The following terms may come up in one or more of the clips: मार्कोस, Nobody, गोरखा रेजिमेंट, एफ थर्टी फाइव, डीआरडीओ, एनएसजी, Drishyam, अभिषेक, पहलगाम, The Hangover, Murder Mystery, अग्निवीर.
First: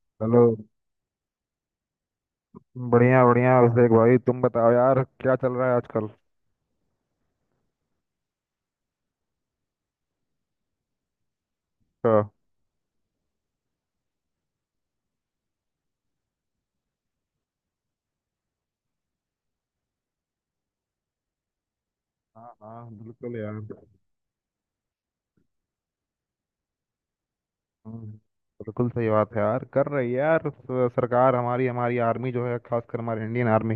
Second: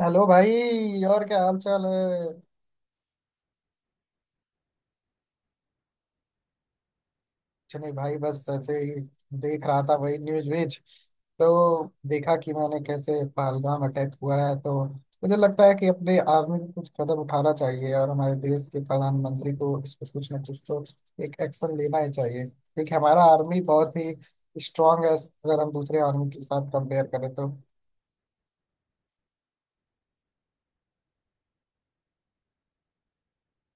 Hello hello. भाई, और क्या हाल चाल है? बढ़िया बढ़िया अभिषेक भाई, तुम बताओ यार क्या चल रहा है आजकल। कुछ नहीं भाई, बस ऐसे ही। देख रहा था वही न्यूज व्यूज, तो का। देखा कि मैंने कैसे पहलगाम अटैक हुआ है। तो मुझे लगता है कि अपने आर्मी को कुछ कदम उठाना चाहिए, और हमारे देश के प्रधानमंत्री को इस पर कुछ ना कुछ तो एक एक्शन लेना ही चाहिए, हाँ हाँ, क्योंकि हमारा बिल्कुल यार। आर्मी बहुत ही स्ट्रांग है अगर हम दूसरे आर्मी के साथ कंपेयर करें तो। हम्म, बिल्कुल सही बात है यार। कर रही है यार। सरकार, हमारी हमारी आर्मी जो है, खासकर हमारी इंडियन आर्मी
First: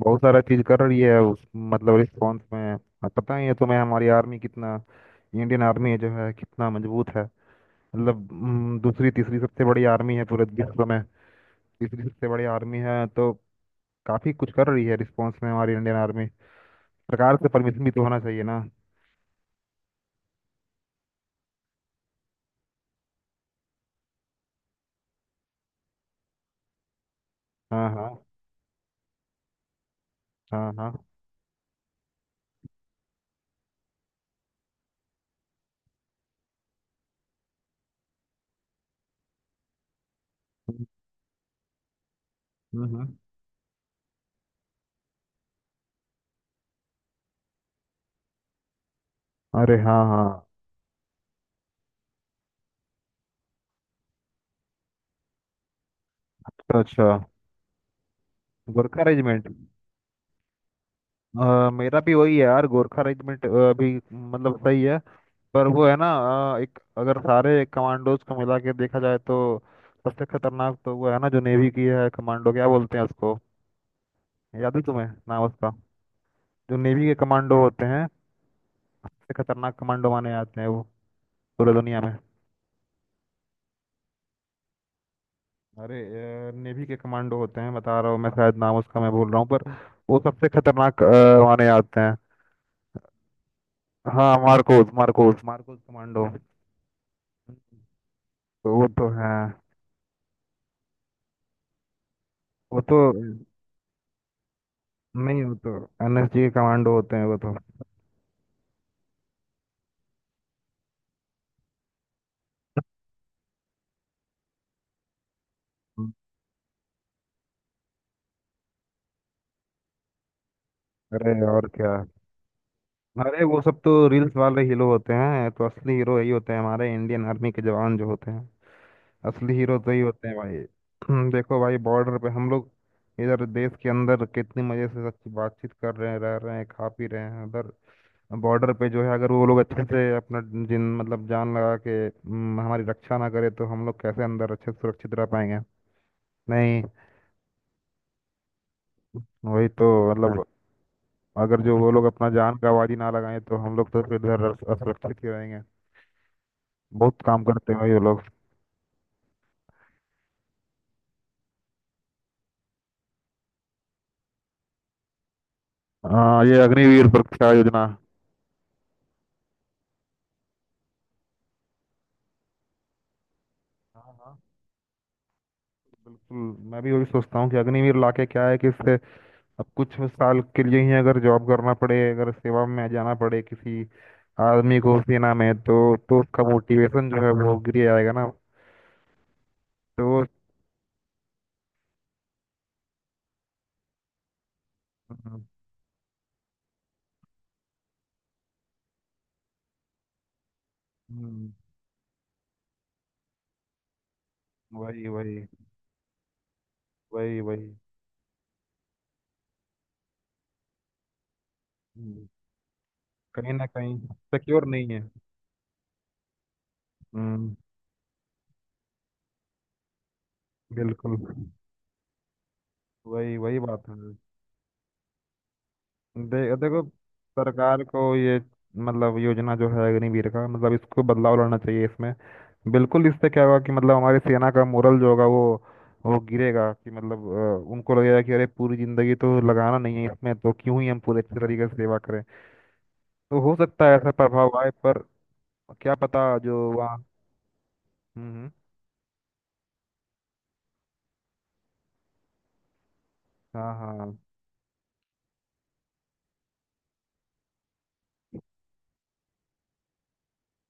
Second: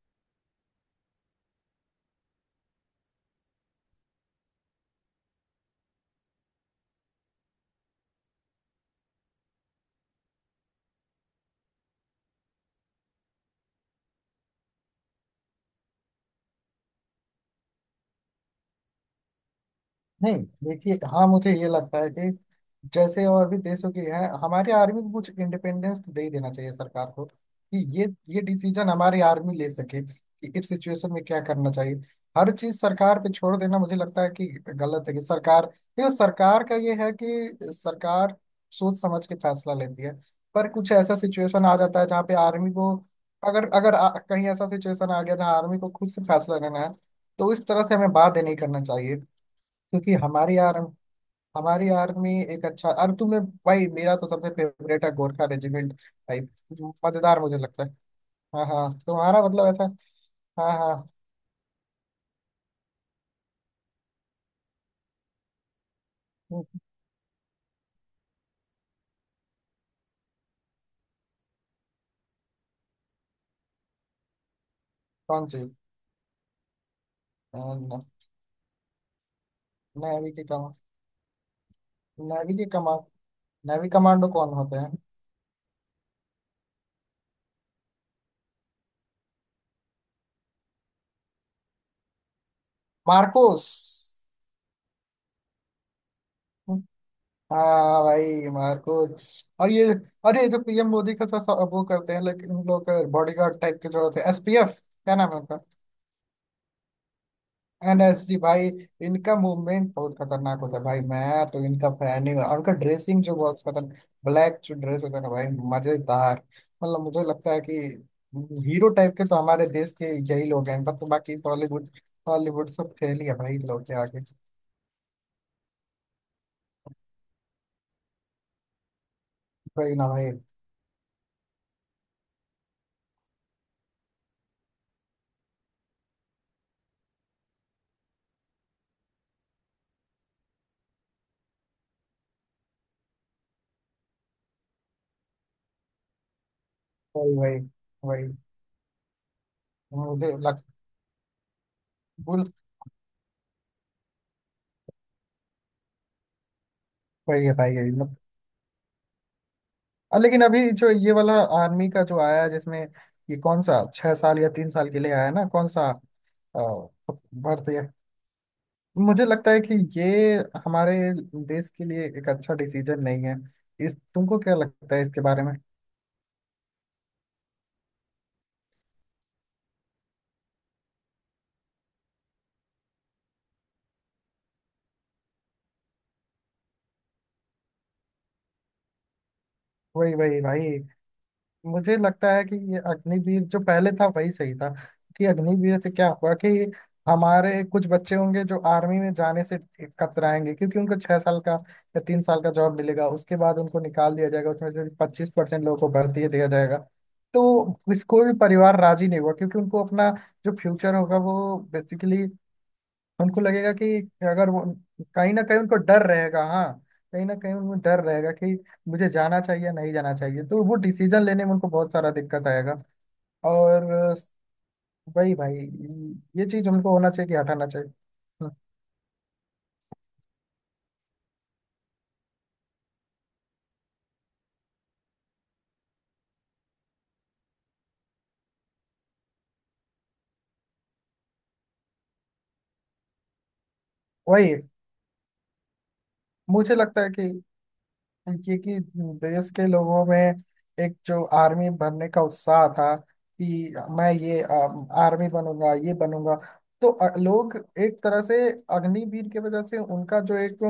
बहुत सारा चीज कर रही है उस मतलब रिस्पॉन्स में। अब पता ही है तुम्हें हमारी आर्मी कितना इंडियन आर्मी जो है कितना मजबूत है। मतलब दूसरी तीसरी सबसे बड़ी आर्मी है पूरे विश्व में। तीसरी सबसे बड़ी आर्मी है, तो काफी कुछ कर रही है रिस्पॉन्स में हमारी इंडियन आर्मी। सरकार से परमिशन भी तो होना चाहिए ना। नहीं, देखिए, हाँ, मुझे ये लगता है कि जैसे और भी देशों की है, हमारी आर्मी को कुछ इंडिपेंडेंस तो दे ही देना चाहिए सरकार को, कि हाँ ये हाँ। ये डिसीजन हमारी आर्मी ले सके कि इस हाँ हाँ। सिचुएशन में क्या करना चाहिए। हर चीज सरकार पे छोड़ देना मुझे लगता है कि गलत है, कि सरकार, ये सरकार का ये है कि सरकार सोच समझ के फैसला लेती है, पर कुछ ऐसा सिचुएशन आ जाता है जहाँ पे आर्मी को, हम्म हम्म। अगर अगर कहीं ऐसा सिचुएशन आ गया जहाँ आर्मी को खुद से फैसला लेना है, तो इस तरह से हमें बात नहीं करना चाहिए, अरे हाँ क्योंकि हाँ। हमारी, यार, हमारी आर्मी एक अच्छा, अरे तुम्हें भाई मेरा तो सबसे फेवरेट है गोरखा रेजिमेंट भाई। अच्छा अच्छा। मजेदार, मुझे लगता है। हाँ हाँ, गोरखा तुम्हारा रेजिमेंट। मतलब ऐसा। हाँ हाँ। मेरा भी वही है यार, गोरखा रेजिमेंट अभी मतलब सही है, पर वो है ना। हम्म, एक अगर सारे कमांडोज को मिला के देखा जाए तो सबसे खतरनाक तो वो है ना जो नेवी की है कमांडो, क्या बोलते हैं उसको, याद है तुम्हें नाम कौन सी? उसका? जो नेवी के कमांडो होते नेवी हैं सबसे खतरनाक कमांडो माने की जाते हैं कमान, वो पूरी दुनिया में। नेवी की कमान, नेवी कमांडो कौन होते हैं? अरे, नेवी के कमांडो होते हैं बता रहा हूँ मैं, शायद नाम उसका मैं भूल रहा हूँ, पर वो सबसे खतरनाक माने जाते हैं। मार्कोस। हाँ मार्कोस, मार्कोस मार्कोस कमांडो। हाँ भाई, तो वो तो मार्कोस। है। और ये, अरे जो पीएम मोदी का सा, सा, वो करते हैं, लेकिन उन वो लोग तो, बॉडीगार्ड टाइप के जो होते हैं, एसपीएफ क्या नाम नहीं वो है? तो एनएसजी के कमांडो होते हैं वो तो। एनएसजी भाई। इनका मूवमेंट बहुत खतरनाक होता है भाई, मैं तो इनका फैन ही हूँ, और इनका ड्रेसिंग जो बहुत खतरनाक, ब्लैक जो ड्रेस होता है ना भाई, मजेदार। मतलब मुझे लगता है कि हीरो टाइप के तो हमारे देश के यही लोग हैं, बट अरे, बाकी और बॉलीवुड, क्या। हॉलीवुड सब फेल ही है अरे भाई वो इन सब लोग के तो आगे। रील्स वाले हीरो होते हैं, तो असली हीरो यही होते हैं, हमारे इंडियन आर्मी के जवान जो होते हैं। असली हीरो तो वही ही ना होते भाई। हैं भाई। देखो भाई, बॉर्डर पे हम लोग इधर देश के अंदर कितनी मजे से अच्छी बातचीत कर रहे हैं, रह रहे हैं, खा पी रहे हैं। उधर बॉर्डर पे जो है, अगर वो लोग अच्छे से अपना जिन मतलब जान लगा के हमारी रक्षा ना करे तो हम लोग कैसे अंदर अच्छे से सुरक्षित रह पाएंगे। नहीं। वही वही वही, वही तो मुझे मतलब, लग, अगर जो वो लोग अपना बुल, जान का आवाज ही ना लगाएं तो हम लोग तो फिर इधर असुरक्षित ही रहेंगे। बहुत काम वही है करते भाई, हैं यही भाई वो मतलब, लोग। लेकिन अभी जो ये वाला आर्मी का जो आया है, जिसमें ये कौन सा 6 साल या 3 साल के लिए आया है ना, कौन सा हाँ, ये अ, अग्निवीर सुरक्षा भर्ती। योजना। मुझे लगता है कि ये हमारे देश के लिए एक अच्छा डिसीजन नहीं है। इस, हाँ हाँ, तुमको क्या लगता है इसके बारे में? बिल्कुल। मैं भी वही सोचता हूँ कि अग्निवीर लाके क्या है कि इससे अब कुछ साल के लिए ही अगर जॉब करना पड़े, अगर सेवा में जाना पड़े किसी आदमी को सेना में, तो उसका मोटिवेशन जो है वो गिर जाएगा ना। तो वही वही भाई। मुझे लगता है कि ये अग्निवीर जो पहले था वही सही था। कि हम्म, अग्निवीर से क्या हुआ कि हमारे कुछ बच्चे होंगे जो आर्मी में जाने से कतराएंगे, क्योंकि उनको 6 साल हम्म, का या 3 साल का जॉब मिलेगा, उसके बाद उनको निकाल दिया जाएगा, उसमें से वही पच्चीस वही, परसेंट लोगों को भर्ती दिया जाएगा। वही तो वही, इस, कोई भी परिवार राजी नहीं हुआ, क्योंकि उनको अपना जो फ्यूचर होगा वो बेसिकली, हम्म, उनको कहीं ना लगेगा कि कहीं अगर वो, सिक्योर नहीं है। कहीं ना कहीं उनको डर रहेगा। हाँ, कहीं ना कहीं हम्म, उनको डर रहेगा कि मुझे जाना चाहिए, नहीं जाना चाहिए, तो वो बिल्कुल। डिसीजन लेने में उनको बहुत सारा दिक्कत आएगा। वही वही बात और है। वही भाई, ये चीज देखो उनको होना चाहिए कि हटाना सरकार चाहिए। को, ये हम्म, मतलब योजना जो है अग्निवीर का मतलब इसको बदलाव लाना चाहिए इसमें। बिल्कुल। इससे क्या होगा कि मतलब हमारी सेना का मोरल जो होगा वो गिरेगा कि मतलब उनको लगेगा कि अरे, पूरी जिंदगी तो लगाना नहीं है इसमें तो क्यों ही हम पूरे अच्छे तरीके से सेवा करें। तो हो सकता है ऐसा प्रभाव वही। आए, पर क्या पता जो मुझे लगता वहाँ। है कि, हम्म हम्म, क्योंकि देश के लोगों में एक जो आर्मी बनने का उत्साह था हाँ कि मैं हाँ, ये आर्मी बनूंगा, ये बनूंगा, तो लोग एक तरह से अग्निवीर की वजह से उनका जो एक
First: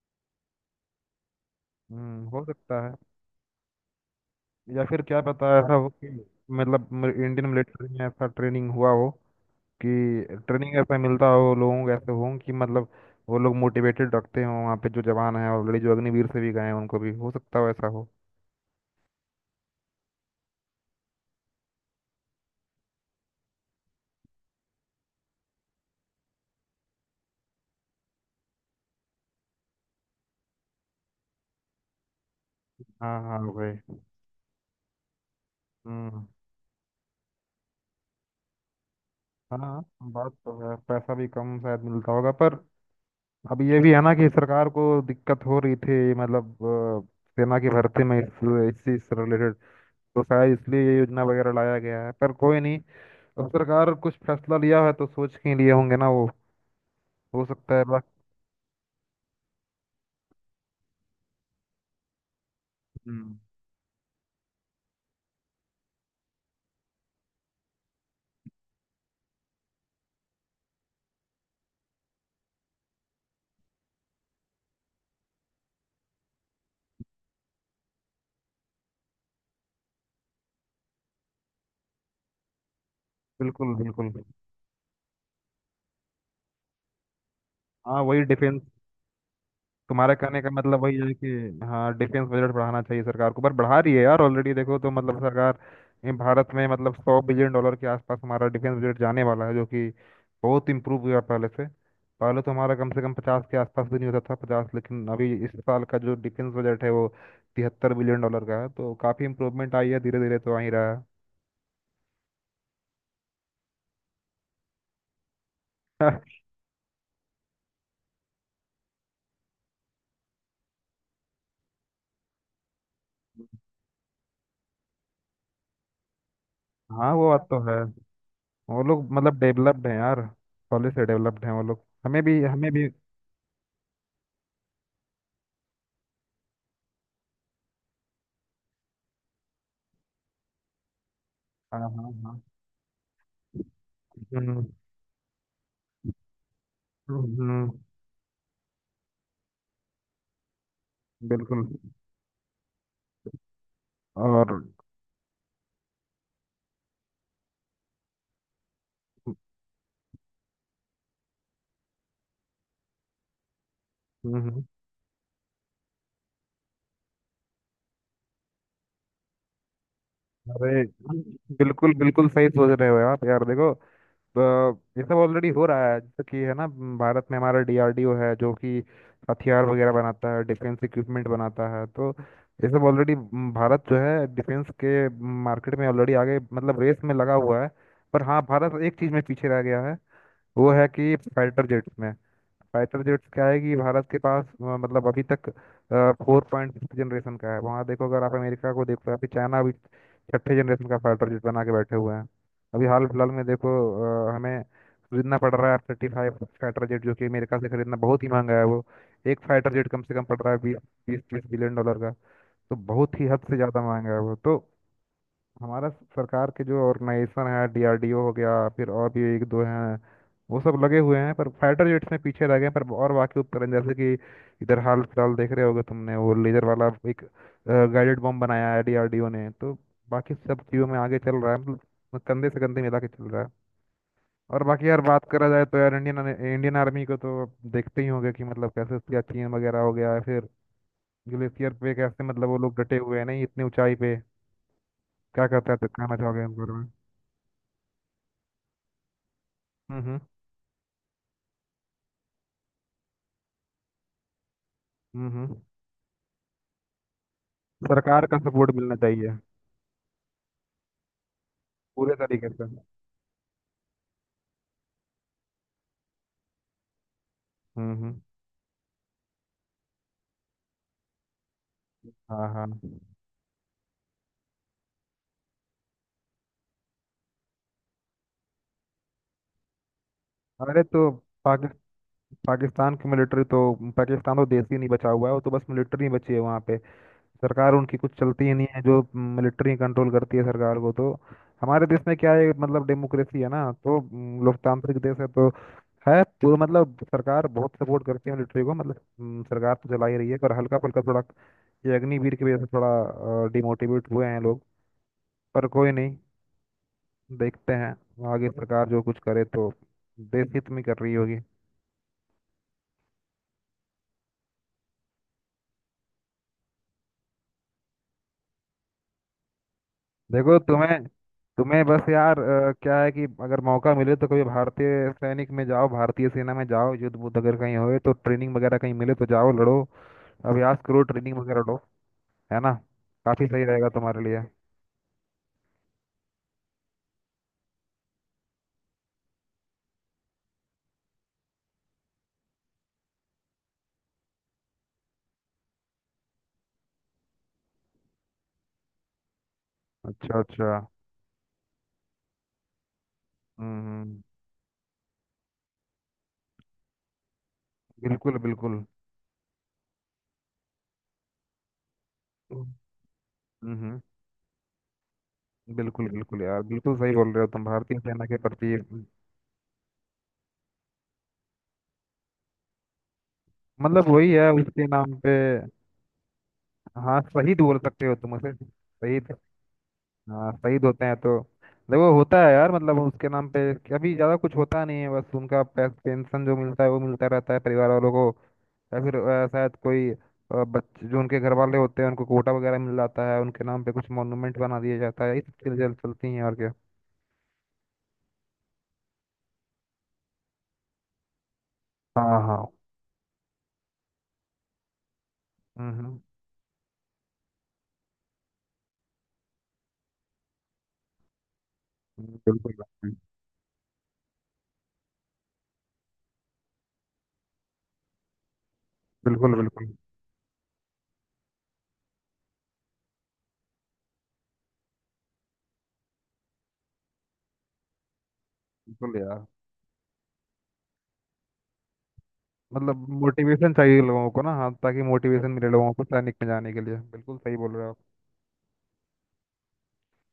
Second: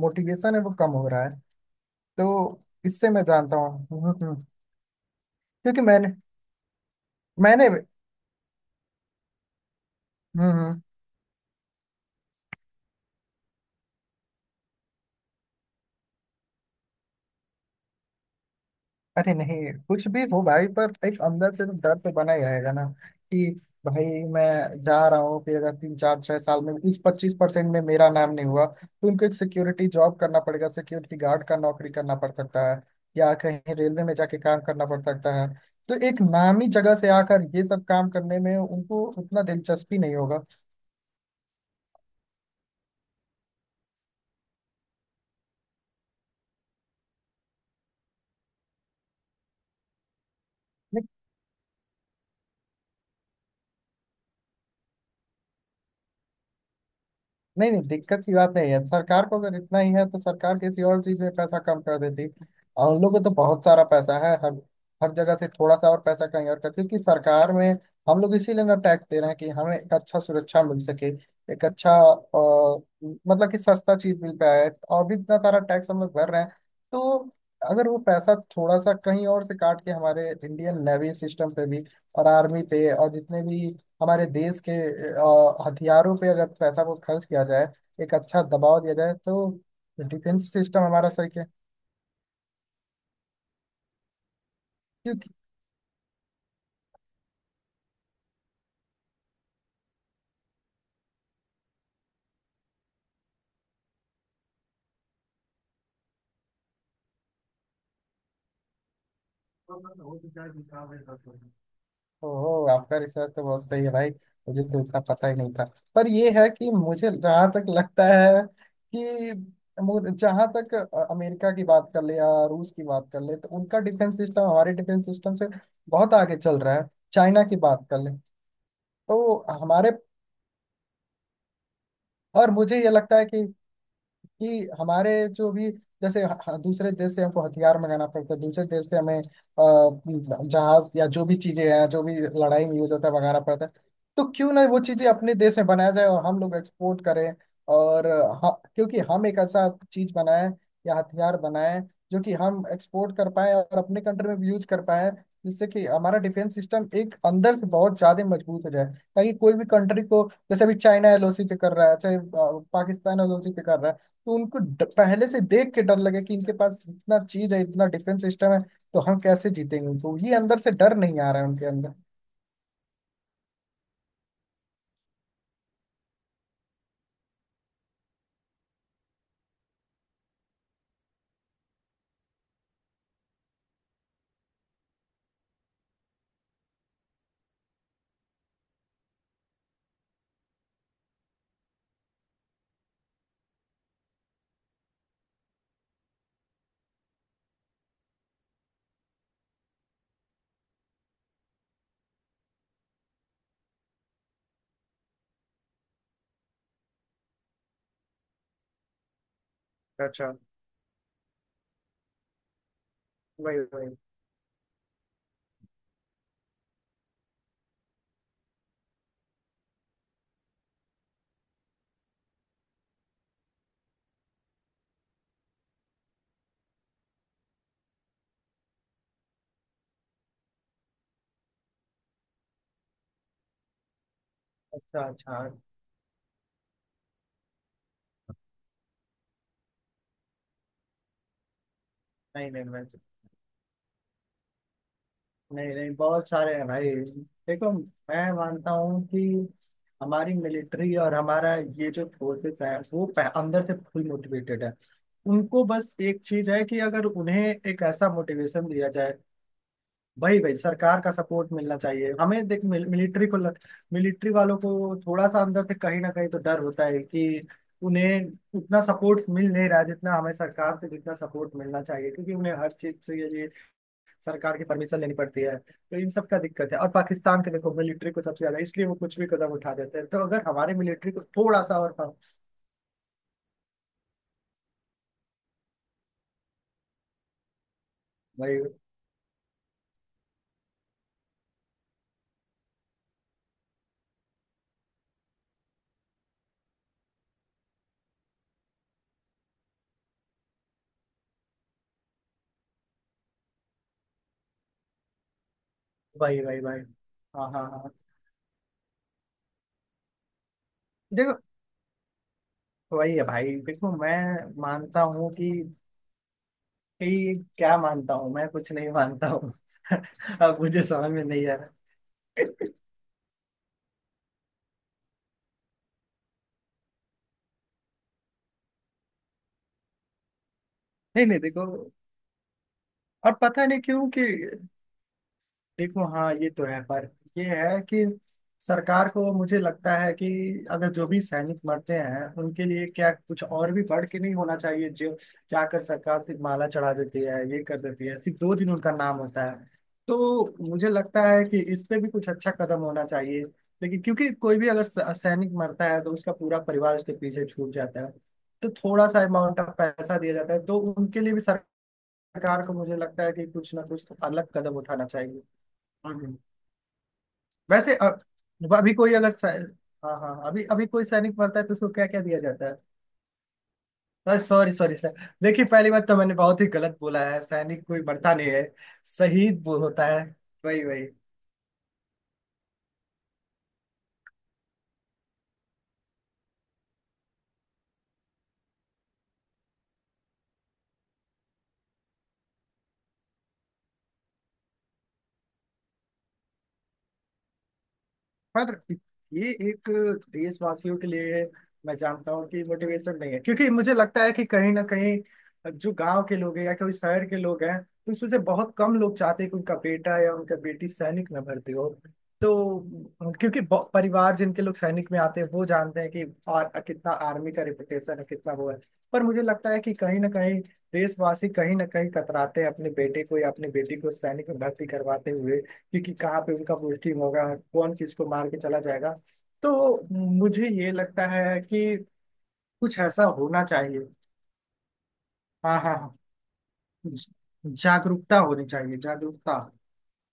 मोटिवेशन है वो कम हो रहा है। हो तो सकता है। इससे मैं जानता हूँ। या फिर क्या पता ऐसा क्योंकि हो कि मैंने मतलब इंडियन मैंने मिलिट्री में ऐसा ट्रेनिंग हुआ हो कि हम्म हम्म ट्रेनिंग ऐसा मिलता हो लोगों को, ऐसे हों कि मतलब वो लोग मोटिवेटेड रखते हों। वहाँ पे जो जवान हैं ऑलरेडी, जो अग्निवीर से भी गए हैं, उनको भी हो सकता हो ऐसा हो। अरे नहीं, कुछ भी हो भाई, पर एक अंदर से तो डर तो बना ही रहेगा ना, कि भाई मैं जा रहा हूँ कि अगर 3, 4, 6 साल में इस 25% में मेरा नाम नहीं हुआ, तो उनको एक सिक्योरिटी जॉब करना पड़ेगा, सिक्योरिटी गार्ड का नौकरी करना पड़ सकता है, हाँ या हाँ कहीं भाई। रेलवे में जाके काम करना पड़ सकता है। तो एक हम्म। नामी जगह से आकर ये सब काम करने में उनको उतना हाँ, दिलचस्पी नहीं बात होगा। तो है। पैसा भी कम शायद मिलता होगा, पर अब ये भी है ना कि सरकार को दिक्कत हो रही थी मतलब सेना की भर्ती में इस चीज से रिलेटेड, तो शायद इसलिए ये योजना वगैरह लाया गया है। पर कोई नहीं, अब सरकार कुछ फैसला लिया है तो सोच के लिए होंगे ना वो। हो नहीं सकता नहीं, है बस। दिक्कत की बात नहीं है, सरकार को अगर इतना ही है तो सरकार किसी और चीज में पैसा कम कर देती, और उन लोगों को तो हम्म, बहुत सारा पैसा है, हर हर जगह से थोड़ा सा और पैसा कहीं और करती, क्योंकि सरकार में हम लोग इसीलिए ना टैक्स दे रहे हैं कि हमें एक अच्छा सुरक्षा मिल सके, एक अच्छा मतलब कि सस्ता चीज मिल पाए, और भी इतना सारा टैक्स हम लोग भर रहे हैं। तो अगर वो पैसा थोड़ा सा कहीं और से काट के हमारे इंडियन नेवी सिस्टम पे भी और आर्मी पे और जितने भी बिल्कुल बिल्कुल। हमारे देश के हथियारों पे अगर पैसा को खर्च किया जाए, हाँ, एक वही अच्छा डिफेंस। दबाव दिया जाए, तो तुम्हारे कहने का डिफेंस सिस्टम मतलब वही हमारा है कि सही है, हाँ, डिफेंस बजट बढ़ाना चाहिए सरकार को। पर बढ़ा रही है यार ऑलरेडी, देखो तो मतलब क्योंकि, सरकार, ये भारत में मतलब 100 बिलियन डॉलर के आसपास हमारा डिफेंस बजट जाने वाला है, जो कि बहुत इम्प्रूव हुआ पहले से। पहले तो हमारा कम से कम 50 के आसपास भी नहीं होता था, 50। लेकिन अभी इस साल का जो डिफेंस बजट है वो 73 बिलियन डॉलर का है, तो काफ़ी इम्प्रूवमेंट आई है। धीरे धीरे तो आ ही रहा ओहो, आपका रिसर्च तो बहुत सही है भाई, मुझे तो इतना पता ही नहीं था। पर है। ये है कि मुझे जहाँ तक लगता है कि, जहाँ तक अमेरिका की बात कर ले या रूस की बात कर ले, तो उनका डिफेंस सिस्टम हमारे डिफेंस सिस्टम से बहुत आगे चल रहा है, हाँ, वो चाइना बात की तो है। बात कर ले, वो लोग मतलब तो डेवलप्ड हमारे, हैं यार, पहले से डेवलप्ड हैं वो लोग। हमें भी, और हमें मुझे भी। ये लगता है कि हमारे जो भी, जैसे दूसरे देश से हमको हथियार मंगाना पड़ता है, दूसरे देश से हमें जहाज या जो भी चीजें हाँ हैं जो हाँ भी हाँ। लड़ाई में यूज होता है मंगाना पड़ता है। तो क्यों ना हम्म वो चीजें अपने देश में बनाया जाए और हम लोग एक्सपोर्ट हम्म, करें, हम्म। और क्योंकि हम एक ऐसा चीज बनाएं या हथियार बिल्कुल। बनाएं जो कि हम एक्सपोर्ट कर पाए और अपने कंट्री में भी और यूज कर पाए, जिससे कि हमारा डिफेंस सिस्टम एक अंदर से बहुत ज्यादा मजबूत हो जाए, ताकि कोई भी कंट्री को, जैसे अभी चाइना एलओसी पे कर रहा है, चाहे पाकिस्तान एलओसी पे कर रहा है, तो उनको हम्म, पहले से देख के डर लगे कि इनके पास इतना चीज है, इतना डिफेंस सिस्टम है, तो हम कैसे जीतेंगे? उनको ये अंदर से अरे डर नहीं आ रहा है उनके बिल्कुल अंदर। बिल्कुल। हम्म। सही सोच रहे हो आप यार। देखो तो, ये सब ऑलरेडी हो रहा है, जैसे कि है ना, भारत में हमारा डीआरडीओ है जो कि हथियार वगैरह बनाता है, डिफेंस इक्विपमेंट बनाता है। तो ये सब ऑलरेडी, भारत जो है डिफेंस के मार्केट में ऑलरेडी आगे मतलब रेस में लगा हुआ है। पर हाँ, भारत एक चीज़ में पीछे रह गया है। वो है कि फाइटर जेट्स में। फाइटर जेट्स क्या है कि भारत के पास मतलब अभी तक 4.5 जनरेशन का है। वहाँ देखो, अगर आप अमेरिका को देखो, अभी चाइना अभी छठे जनरेशन का फाइटर जेट बना के बैठे हुए हैं। अभी हाल फिलहाल में देखो, हमें खरीदना पड़ रहा है F-35 फाइटर जेट, जो कि अमेरिका से खरीदना बहुत ही महंगा है वो। एक फाइटर जेट कम से कम अच्छा, पड़ रहा है 20, 20-30 बिलियन डॉलर का। तो बहुत ही हद से वही ज़्यादा वही। महंगा है वो तो। हमारा सरकार के जो ऑर्गेनाइजेशन है, डीआरडीओ हो गया, फिर और भी एक दो हैं, वो सब लगे हुए हैं। पर फाइटर जेट्स में पीछे रह गए हैं। पर और बाकी उपकरण जैसे कि इधर हाल फिलहाल देख रहे होगे तुमने, वो लेजर वाला एक गाइडेड बम बनाया है डीआरडीओ ने, तो बाकी सब चीज़ों में आगे चल रहा है, मतलब कंधे से कंधे मिला के चल रहा है। और बाकी अच्छा यार बात अच्छा। करा जाए तो यार इंडियन इंडियन आर्मी को तो आप देखते ही होंगे कि मतलब कैसे उसका चीन वगैरह हो गया है, फिर ग्लेशियर पे कैसे मतलब नहीं वो नहीं लोग मैं, डटे हुए हैं, नहीं, इतनी ऊंचाई पे, क्या नहीं कहता है नहीं, कहना बहुत चाहोगे इस सारे हैं बारे में? भाई। देखो, मैं मानता हूँ कि हम्म हमारी मिलिट्री और हमारा ये जो फोर्सेस है वो अंदर से फुल मोटिवेटेड है। हम्म हम्म। उनको बस एक चीज है कि अगर उन्हें एक ऐसा सरकार का मोटिवेशन सपोर्ट दिया मिलना जाए। चाहिए भाई भाई, सरकार का सपोर्ट मिलना चाहिए, पूरे हमें तरीके देख से। मिलिट्री को मिलिट्री वालों को थोड़ा सा अंदर से कहीं ना कहीं तो डर होता है कि हम्म। उन्हें उतना सपोर्ट मिल नहीं रहा है जितना हमें सरकार से, जितना सपोर्ट मिलना चाहिए, क्योंकि हाँ उन्हें हाँ। हर चीज से ये सरकार की परमिशन लेनी पड़ती है, तो इन सब का दिक्कत है। और पाकिस्तान के देखो मिलिट्री को सबसे ज्यादा इसलिए वो कुछ भी कदम उठा देते हैं, तो अगर हमारे अरे तो मिलिट्री को थोड़ा पाकि, सा और, पाकिस्तान की मिलिट्री तो, पाकिस्तान तो देश ही नहीं बचा हुआ है वो तो, बस मिलिट्री ही बची है वहाँ पे। सरकार उनकी कुछ चलती ही भाई नहीं है, जो मिलिट्री कंट्रोल करती है सरकार को तो। हमारे देश में क्या है मतलब डेमोक्रेसी है ना, तो लोकतांत्रिक देश है तो, है तो मतलब सरकार बहुत सपोर्ट करती है मिलिट्री को, मतलब सरकार तो चला ही रही है, पर हल्का फुल्का थोड़ा ये अग्निवीर की वजह से थोड़ा डिमोटिवेट हुए हैं लोग। पर कोई नहीं, भाई भाई भाई। हाँ हाँ देखते हाँ। हैं आगे सरकार जो कुछ करे तो देश हित में कर रही देखो, होगी। वही है भाई। देखो मैं मानता हूँ कि, ये क्या मानता हूँ, मैं कुछ नहीं मानता हूँ। अब देखो मुझे तुम्हें समझ में नहीं आ रहा। तुम्हें बस यार क्या है कि अगर मौका मिले तो कभी भारतीय सैनिक में जाओ, भारतीय सेना में जाओ। युद्ध बुद्ध अगर कहीं होए तो ट्रेनिंग वगैरह कहीं मिले तो जाओ लड़ो, अभ्यास करो, नहीं ट्रेनिंग नहीं, वगैरह देखो, लो। है ना? और काफी सही पता नहीं रहेगा क्यों तुम्हारे कि, लिए। देखो हाँ, ये तो है, पर ये है कि सरकार को, मुझे लगता है कि अगर जो भी सैनिक मरते हैं उनके लिए क्या कुछ और भी बढ़ के नहीं होना चाहिए, जो, जाकर सरकार सिर्फ माला चढ़ा देती है, ये कर देती है, सिर्फ 2 दिन उनका नाम होता है। अच्छा तो अच्छा। मुझे लगता है कि इस पे भी कुछ अच्छा कदम होना चाहिए। हम्म लेकिन हम्म, क्योंकि कोई भी अगर सैनिक मरता है, तो उसका पूरा परिवार उसके पीछे छूट जाता है, बिल्कुल तो बिल्कुल। थोड़ा सा अमाउंट ऑफ पैसा दिया जाता है, तो उनके लिए भी हम्म सरकार को, मुझे लगता है कि कुछ ना हम्म, कुछ तो अलग कदम उठाना चाहिए। बिल्कुल बिल्कुल यार, बिल्कुल सही बोल रहे हो तुम वैसे भारतीय सेना के प्रति। अभी कोई अगर हाँ हाँ हाँ, अभी अभी कोई सैनिक मरता है तो उसको क्या क्या दिया जाता मतलब वही है? है सॉरी उसके सॉरी नाम सर, पे। देखिए पहली बात तो मैंने बहुत ही गलत हाँ, बोला है, शहीद बोल सैनिक कोई सकते हो तुम मरता नहीं उसे, है, शहीद। शहीद वो होता है। हाँ, वही शहीद होते वही। हैं तो। देखो होता है यार मतलब उसके नाम पे अभी ज्यादा कुछ होता नहीं है, बस उनका पेंशन जो मिलता है वो मिलता रहता है परिवार वालों को। या फिर शायद कोई बच्चे जो उनके घर वाले होते हैं उनको कोटा वगैरह मिल जाता है, उनके नाम पे कुछ मॉन्यूमेंट बना दिया जाता है, ये सब चीजें चल चलती हैं, और क्या। पर ये एक देशवासियों के लिए, मैं हाँ जानता हूँ कि हाँ। मोटिवेशन नहीं है, क्योंकि मुझे लगता है कि कहीं ना कहीं हम्म जो हम्म, गांव के लोग हैं या कोई शहर के लोग हैं, तो इसमें से बहुत कम लोग चाहते हैं कि उनका बेटा या उनका बेटी सैनिक में भर्ती हो। बिल्कुल तो क्योंकि परिवार जिनके लोग सैनिक में आते हैं वो जानते हैं कि कितना आर्मी का रिपुटेशन है, कितना वो है। पर मुझे बिल्कुल। लगता है बिल्कुल कि कहीं ना कहीं देशवासी कहीं ना कहीं कतराते हैं अपने बेटे को या अपनी बेटी को सैनिक में भर्ती करवाते हुए, क्योंकि कहाँ पे उनका पोस्टिंग होगा, कौन किसको मार के चला जाएगा। बिल्कुल यार, तो मुझे ये लगता है कि कुछ मतलब ऐसा होना मोटिवेशन चाहिए चाहिए। लोगों को ना, हाँ, ताकि मोटिवेशन मिले हाँ लोगों हाँ को हाँ। सैनिक में जाने के लिए। ज- बिल्कुल सही बोल रहे हो आप। जागरूकता होनी चाहिए, जागरूकता।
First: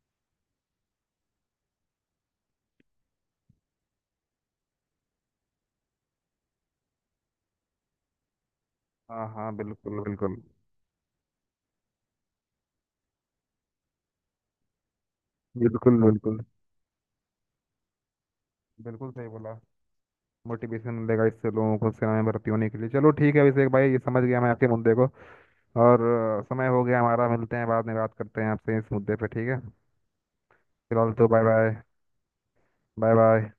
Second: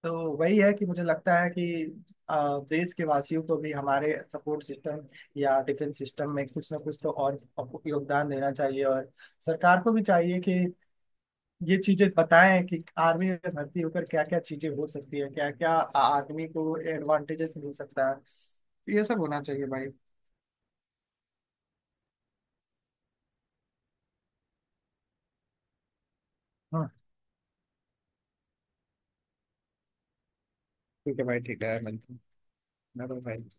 तो वही है कि मुझे लगता है कि देश के वासियों को भी हमारे सपोर्ट सिस्टम या डिफेंस सिस्टम में कुछ ना कुछ तो और योगदान देना चाहिए, और हाँ हाँ, सरकार को बिल्कुल भी चाहिए बिल्कुल। कि ये चीजें बताएं कि आर्मी में भर्ती होकर क्या क्या चीजें हो सकती है, क्या क्या बिल्कुल बिल्कुल आदमी को एडवांटेजेस मिल सकता है। ये बिल्कुल सब सही होना बोला। चाहिए भाई। मोटिवेशन मिलेगा इससे लोगों को सेना में भर्ती होने के लिए। चलो ठीक है अभिषेक भाई, ये समझ गया मैं आपके मुद्दे को। और समय हो हाँ, गया हमारा, मिलते हैं बाद में, बात करते हैं आपसे इस मुद्दे पे, ठीक है। फिलहाल ठीक है तो भाई, बाय ठीक बाय। है, मिलते हैं। Bye बाय bye भाई। बाय।